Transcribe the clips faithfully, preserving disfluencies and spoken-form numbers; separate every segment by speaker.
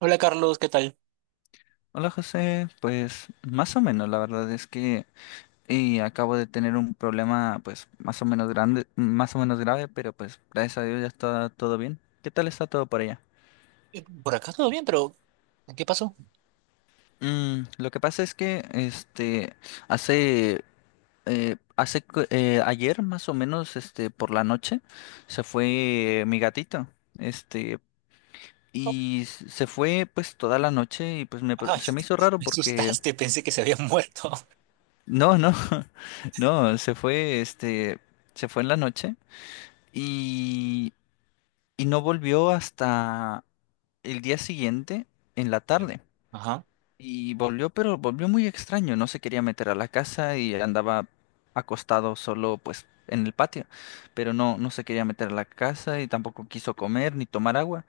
Speaker 1: Hola Carlos, ¿qué tal?
Speaker 2: Hola José, pues más o menos, la verdad es que eh, acabo de tener un problema pues más o menos grande, más o menos grave, pero pues gracias a Dios ya está todo bien. ¿Qué tal está todo por allá?
Speaker 1: Eh, Por acá todo bien, pero ¿qué pasó?
Speaker 2: Mm, lo que pasa es que este hace eh, hace cu- eh, ayer más o menos este por la noche se fue mi gatito. Este
Speaker 1: Oh,
Speaker 2: y s- se fue pues toda la noche y pues me, pr-
Speaker 1: ay,
Speaker 2: se me hizo raro
Speaker 1: me
Speaker 2: porque
Speaker 1: asustaste, pensé que se había muerto.
Speaker 2: no, no, no, se fue, este, se fue en la noche y, y no volvió hasta el día siguiente en la
Speaker 1: Bien.
Speaker 2: tarde.
Speaker 1: Ajá,
Speaker 2: Y volvió, pero volvió muy extraño, no se quería meter a la casa y andaba acostado solo, pues, en el patio, pero no, no se quería meter a la casa y tampoco quiso comer ni tomar agua.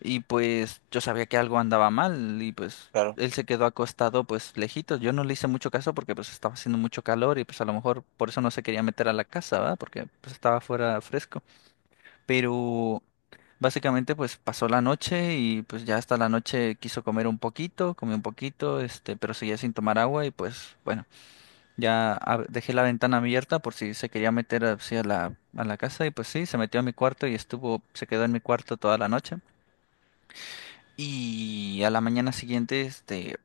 Speaker 2: Y pues yo sabía que algo andaba mal y pues
Speaker 1: claro.
Speaker 2: él se quedó acostado pues lejito. Yo no le hice mucho caso porque pues estaba haciendo mucho calor y pues a lo mejor por eso no se quería meter a la casa, ¿verdad? Porque pues estaba fuera fresco. Pero básicamente pues pasó la noche y pues ya hasta la noche quiso comer un poquito, comió un poquito, este, pero seguía sin tomar agua y pues bueno, ya ab- dejé la ventana abierta por si se quería meter así a la, a la casa y pues sí, se metió a mi cuarto y estuvo, se quedó en mi cuarto toda la noche. Y a la mañana siguiente, este,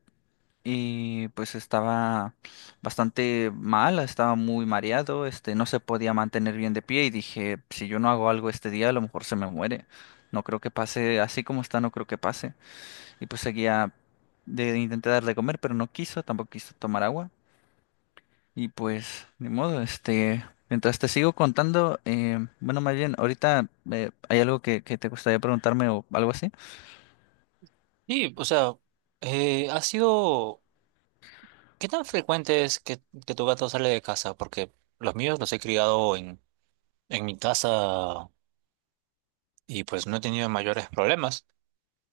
Speaker 2: eh, pues estaba bastante mal, estaba muy mareado, este, no se podía mantener bien de pie y dije, si yo no hago algo este día, a lo mejor se me muere. No creo que pase, así como está, no creo que pase. Y pues seguía, de, intenté darle de comer, pero no quiso, tampoco quiso tomar agua. Y pues, ni modo, este, mientras te sigo contando, eh, bueno, más bien, ahorita eh, hay algo que, que te gustaría preguntarme o algo así.
Speaker 1: Sí, o sea, eh, ha sido... ¿Qué tan frecuente es que, que tu gato sale de casa? Porque los míos los he criado en, en mi casa y pues no he tenido mayores problemas.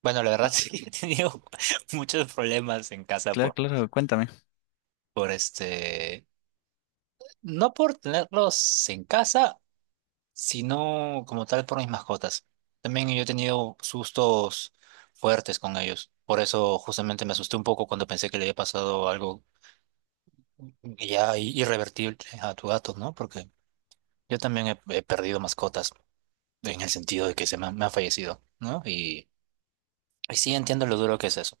Speaker 1: Bueno, la verdad sí he tenido muchos problemas en casa
Speaker 2: Claro,
Speaker 1: por,
Speaker 2: claro, cuéntame.
Speaker 1: por este... No por tenerlos en casa sino como tal por mis mascotas. También yo he tenido sustos fuertes con ellos. Por eso justamente me asusté un poco cuando pensé que le había pasado algo ya i- irrevertible a tu gato, ¿no? Porque yo también he, he perdido mascotas en el sentido de que se me, han me han fallecido, ¿no? Y, y sí entiendo lo duro que es eso.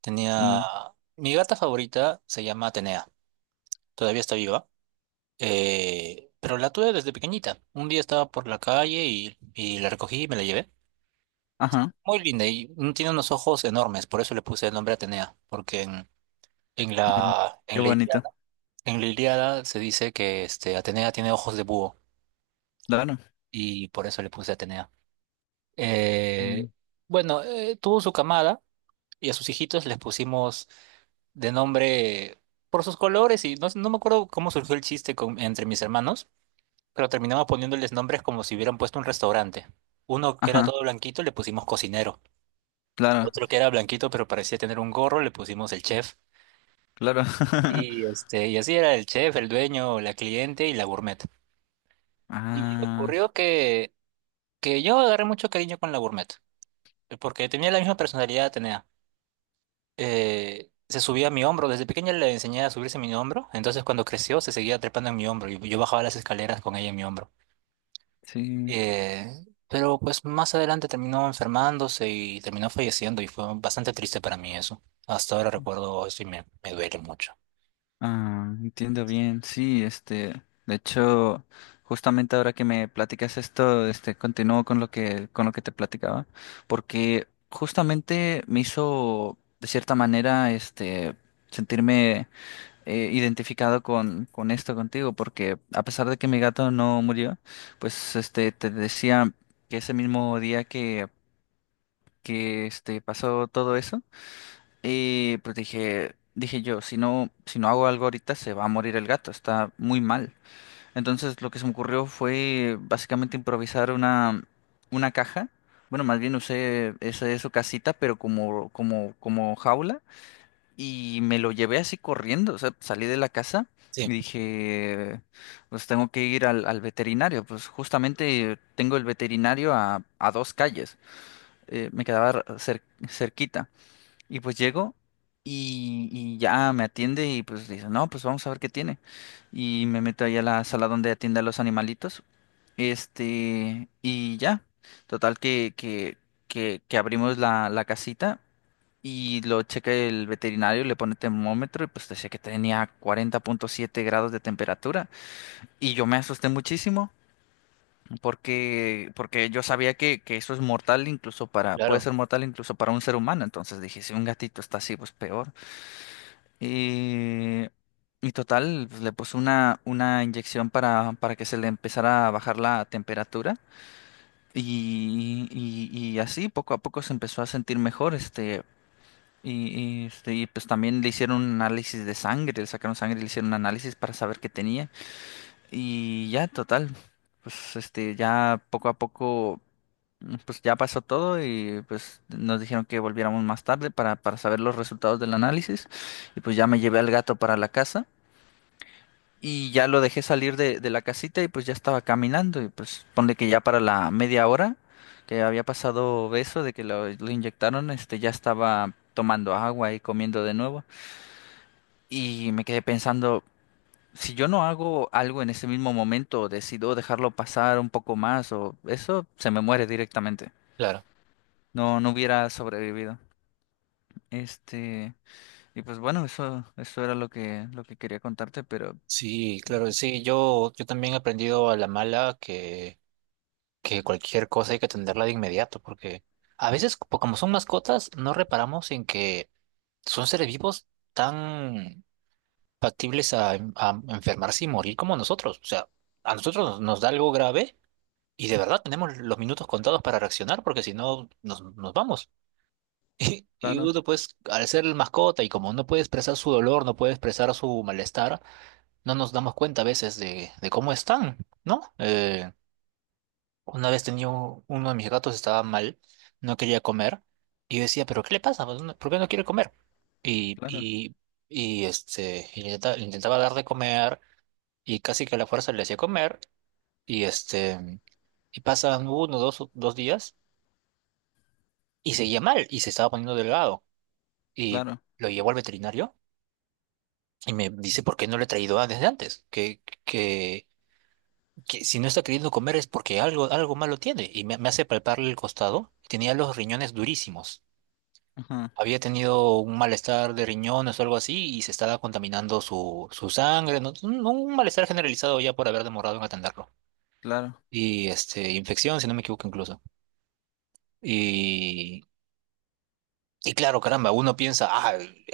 Speaker 1: Tenía...
Speaker 2: Sí.
Speaker 1: Mi gata favorita se llama Atenea. Todavía está viva. Eh, pero la tuve desde pequeñita. Un día estaba por la calle y, y la recogí y me la llevé.
Speaker 2: Ajá,
Speaker 1: Muy linda y mm, tiene unos ojos enormes, por eso le puse el nombre Atenea, porque en, en
Speaker 2: ajá,
Speaker 1: la,
Speaker 2: qué
Speaker 1: en la
Speaker 2: bonito.
Speaker 1: Ilíada, en la Ilíada se dice que este, Atenea tiene ojos de búho
Speaker 2: Claro.
Speaker 1: y por eso le puse Atenea.
Speaker 2: Mm.
Speaker 1: Eh, bueno, eh, tuvo su camada y a sus hijitos les pusimos de nombre por sus colores y no, no me acuerdo cómo surgió el chiste con- entre mis hermanos, pero terminamos poniéndoles nombres como si hubieran puesto un restaurante. Uno que era
Speaker 2: Ajá,
Speaker 1: todo blanquito le pusimos cocinero.
Speaker 2: claro,
Speaker 1: Otro que era blanquito pero parecía tener un gorro, le pusimos el chef.
Speaker 2: claro.
Speaker 1: Y, este, y así era el chef, el dueño, la cliente y la gourmet. Y
Speaker 2: Ah,
Speaker 1: ocurrió que, que yo agarré mucho cariño con la gourmet, porque tenía la misma personalidad, tenía. Eh, se subía a mi hombro, desde pequeña le enseñé a subirse a mi hombro, entonces cuando creció se seguía trepando en mi hombro y yo bajaba las escaleras con ella en mi hombro.
Speaker 2: sí.
Speaker 1: Eh, pero pues más adelante terminó enfermándose y terminó falleciendo y fue bastante triste para mí eso. Hasta ahora recuerdo eso y me, me duele mucho.
Speaker 2: Ah, entiendo bien. Sí, este, de hecho, justamente ahora que me platicas esto, este, continúo con lo que, con lo que te platicaba, porque justamente me hizo, de cierta manera, este, sentirme eh, identificado con, con esto contigo, porque a pesar de que mi gato no murió, pues este te decía que ese mismo día que, que este pasó todo eso, y pues dije, dije yo, si no, si no hago algo ahorita se va a morir el gato, está muy mal. Entonces lo que se me ocurrió fue básicamente improvisar una, una caja. Bueno, más bien usé esa su casita, pero como, como, como jaula. Y me lo llevé así corriendo, o sea, salí de la casa y
Speaker 1: Sí,
Speaker 2: dije, pues tengo que ir al, al veterinario, pues justamente tengo el veterinario a, a dos calles, eh, me quedaba r- cer- cerquita, y pues llego y, y ya me atiende y pues dice, no, pues vamos a ver qué tiene, y me meto ahí a la sala donde atiende a los animalitos, este, y ya, total que, que, que, que abrimos la, la casita y lo checa el veterinario, le pone termómetro y pues decía que tenía cuarenta punto siete grados de temperatura. Y yo me asusté muchísimo porque, porque yo sabía que, que eso es mortal incluso para, puede
Speaker 1: claro,
Speaker 2: ser mortal incluso para un ser humano. Entonces dije, si un gatito está así, pues peor. Y, y total, pues, le puse una, una inyección para, para que se le empezara a bajar la temperatura. Y, y, y así poco a poco se empezó a sentir mejor. Este. Y, y, este, y, pues también le hicieron un análisis de sangre, le sacaron sangre y le hicieron un análisis para saber qué tenía. Y ya, total, pues este, ya poco a poco, mm, pues ya pasó todo y pues nos dijeron que volviéramos más tarde para, para saber los resultados del análisis. Y pues ya me llevé al gato para la casa y ya lo dejé salir de, de la casita y pues ya estaba caminando y pues ponle que ya para la media hora que había pasado eso de que lo, lo inyectaron, este, ya estaba tomando agua y comiendo de nuevo. Y me quedé pensando, si yo no hago algo en ese mismo momento, decido dejarlo pasar un poco más o eso se me muere directamente.
Speaker 1: claro.
Speaker 2: No, no hubiera sobrevivido. Este, y pues bueno, eso, eso era lo que, lo que quería contarte, pero
Speaker 1: Sí, claro, sí, yo, yo también he aprendido a la mala que, que cualquier cosa hay que atenderla de inmediato, porque a veces, co- como son mascotas, no reparamos en que son seres vivos tan factibles a, a enfermarse y morir como nosotros. O sea, a nosotros nos, nos da algo grave y de verdad tenemos los minutos contados para reaccionar, porque si no, nos, nos vamos. Y, y
Speaker 2: claro,
Speaker 1: uno, pues, al ser el mascota y como no puede expresar su dolor, no puede expresar su malestar, no nos damos cuenta a veces de, de cómo están, ¿no? Eh, una vez tenía un- uno de mis gatos estaba mal, no quería comer, y yo decía, ¿pero qué le pasa? Pues, no- ¿por qué no quiere comer? Y,
Speaker 2: claro,
Speaker 1: y, y este, y le intenta- le intentaba dar de comer, y casi que a la fuerza le hacía comer, y este, y pasan uno, dos, dos días, y seguía mal, y se estaba poniendo delgado, y
Speaker 2: claro,
Speaker 1: lo llevó al veterinario, y me dice, ¿por qué no le he traído desde antes? Que, que que si no está queriendo comer es porque algo, algo malo tiene. Y me, me hace palparle el costado. Tenía los riñones durísimos.
Speaker 2: ajá,
Speaker 1: Había tenido un malestar de riñones o algo así y se estaba contaminando su, su sangre. ¿No? Un, un malestar generalizado ya por haber demorado en atenderlo.
Speaker 2: claro,
Speaker 1: Y este, infección, si no me equivoco incluso. Y y claro, caramba, uno piensa, ah, al-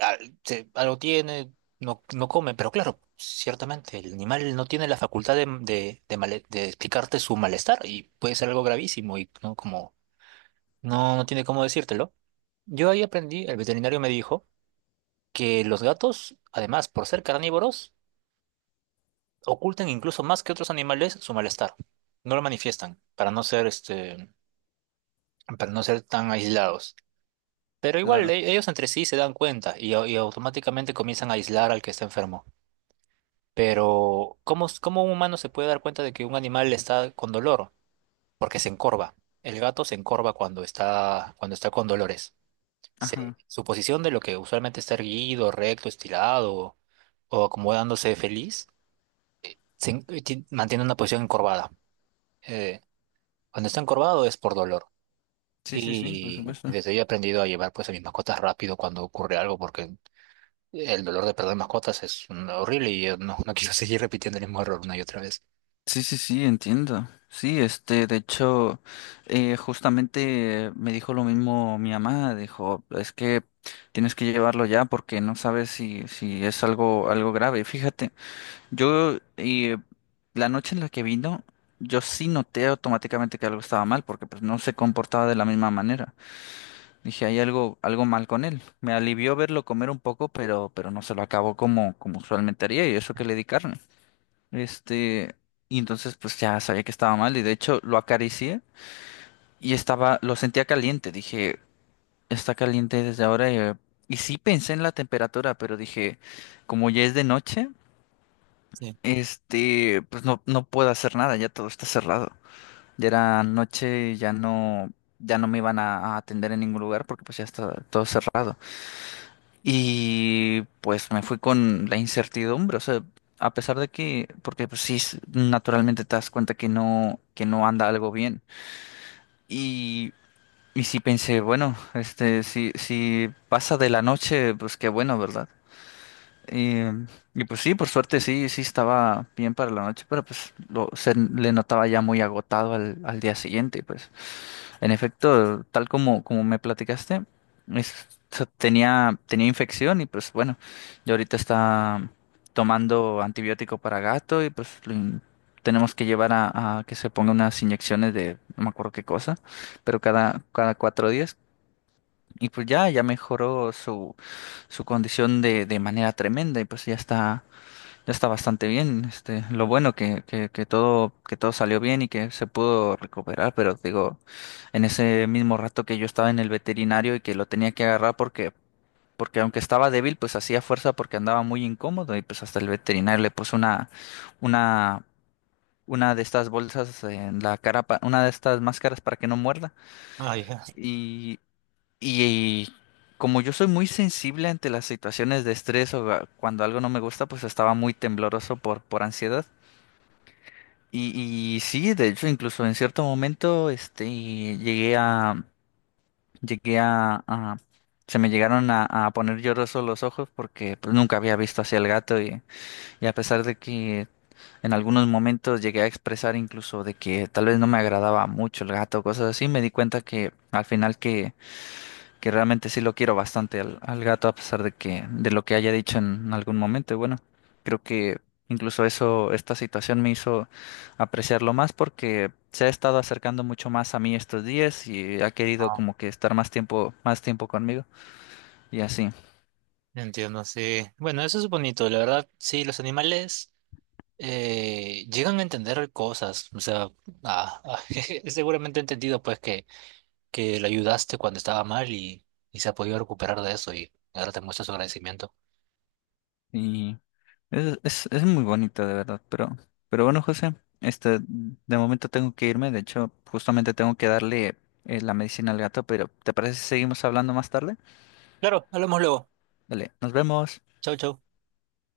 Speaker 1: se- algo tiene, no, no come, pero claro, ciertamente el animal no tiene la facultad de, de, de male- de explicarte su malestar y puede ser algo gravísimo y no como no, no tiene cómo decírtelo. Yo ahí aprendí, el veterinario me dijo que los gatos, además, por ser carnívoros, ocultan incluso más que otros animales su malestar. No lo manifiestan para no ser este, para no ser tan aislados. Pero igual
Speaker 2: claro,
Speaker 1: e- ellos entre sí se dan cuenta y, au- y automáticamente comienzan a aislar al que está enfermo. Pero ¿cómo, s- cómo un humano se puede dar cuenta de que un animal está con dolor? Porque se encorva. El gato se encorva cuando está, cuando está con dolores. Se-
Speaker 2: ajá.
Speaker 1: su posición de lo que usualmente está erguido, recto, estirado o acomodándose feliz, se en- ti- mantiene una posición encorvada. Eh, cuando está encorvado es por dolor.
Speaker 2: Sí, sí, sí, por
Speaker 1: Y
Speaker 2: supuesto.
Speaker 1: desde ahí he aprendido a llevar pues a mis mascotas rápido cuando ocurre algo porque el dolor de perder mascotas es mm, horrible y yo no, no quiero seguir repitiendo el mismo error una y otra vez.
Speaker 2: Sí, sí, sí, entiendo. Sí, este, de hecho, eh, justamente me dijo lo mismo mi mamá, dijo, es que tienes que llevarlo ya porque no sabes si, si es algo, algo grave. Fíjate, yo eh, la noche en la que vino, yo sí noté automáticamente que algo estaba mal porque pues no se comportaba de la misma manera. Dije, hay algo, algo mal con él. Me alivió verlo comer un poco, pero, pero no se lo acabó como, como usualmente haría y eso que le di carne. Este, y entonces pues ya sabía que estaba mal y de hecho lo acaricié y estaba, lo sentía caliente. Dije, está caliente desde ahora. eh, Y, sí pensé en la temperatura, pero dije, como ya es de noche,
Speaker 1: Sí.
Speaker 2: este, pues no, no puedo hacer nada, ya todo está cerrado. Ya era noche, ya no, ya no me iban a, a atender en ningún lugar porque pues ya está todo cerrado. Y pues me fui con la incertidumbre, o sea, a pesar de que, porque pues sí, s- naturalmente te das cuenta que no, que no anda algo bien. Y, y sí pensé, bueno, este, si, si pasa de la noche, pues qué bueno, ¿verdad? Y, y pues sí, por suerte sí, sí estaba bien para la noche, pero pues lo, se le notaba ya muy agotado al, al día siguiente, pues. En efecto, tal como, como me platicaste, es- o sea, tenía, tenía infección y pues bueno, yo ahorita está tomando antibiótico para gato y pues lo in- tenemos que llevar a, a que se ponga unas inyecciones de no me acuerdo qué cosa, pero cada, cada cuatro días. Y pues ya, ya mejoró su, su condición de, de manera tremenda y pues ya está, está bastante bien, este, lo bueno que, que, que todo, que todo salió bien y que se pudo recuperar, pero digo, en ese mismo rato que yo estaba en el veterinario y que lo tenía que agarrar porque, porque aunque estaba débil, pues hacía fuerza porque andaba muy incómodo y pues hasta el veterinario le puso una, una, una de estas bolsas en la cara, pa- una de estas máscaras para que no muerda.
Speaker 1: Ay, ja.
Speaker 2: Y, y como yo soy muy sensible ante las situaciones de estrés o a- cuando algo no me gusta, pues estaba muy tembloroso por, por ansiedad. Y, y sí, de hecho, incluso en cierto momento, este, llegué a, llegué a, a- se me llegaron a, a poner llorosos los ojos porque pues, nunca había visto hacia el gato y, y a pesar de que en algunos momentos llegué a expresar incluso de que tal vez no me agradaba mucho el gato, cosas así, me di cuenta que al final que realmente sí lo quiero bastante al, al gato, a pesar de que, de lo que haya dicho en algún momento. Y bueno, creo que incluso eso, esta situación me hizo apreciarlo más porque se ha estado acercando mucho más a mí estos días y ha querido
Speaker 1: Ah,
Speaker 2: como que estar más tiempo, más tiempo conmigo y así.
Speaker 1: entiendo, sí. Bueno, eso es bonito, la verdad, sí, los animales eh, llegan a entender cosas, o sea, ah, ah, seguramente he entendido pues que, que le ayudaste cuando estaba mal y, y se ha podido recuperar de eso y ahora te muestra su agradecimiento.
Speaker 2: Y es, es, es muy bonito, de verdad. Pero, pero bueno, José, este, de momento tengo que irme. De hecho, justamente tengo que darle eh, la medicina al gato, pero ¿te parece si seguimos hablando más tarde?
Speaker 1: Claro, hablamos luego.
Speaker 2: Dale, nos vemos.
Speaker 1: Chau, chau.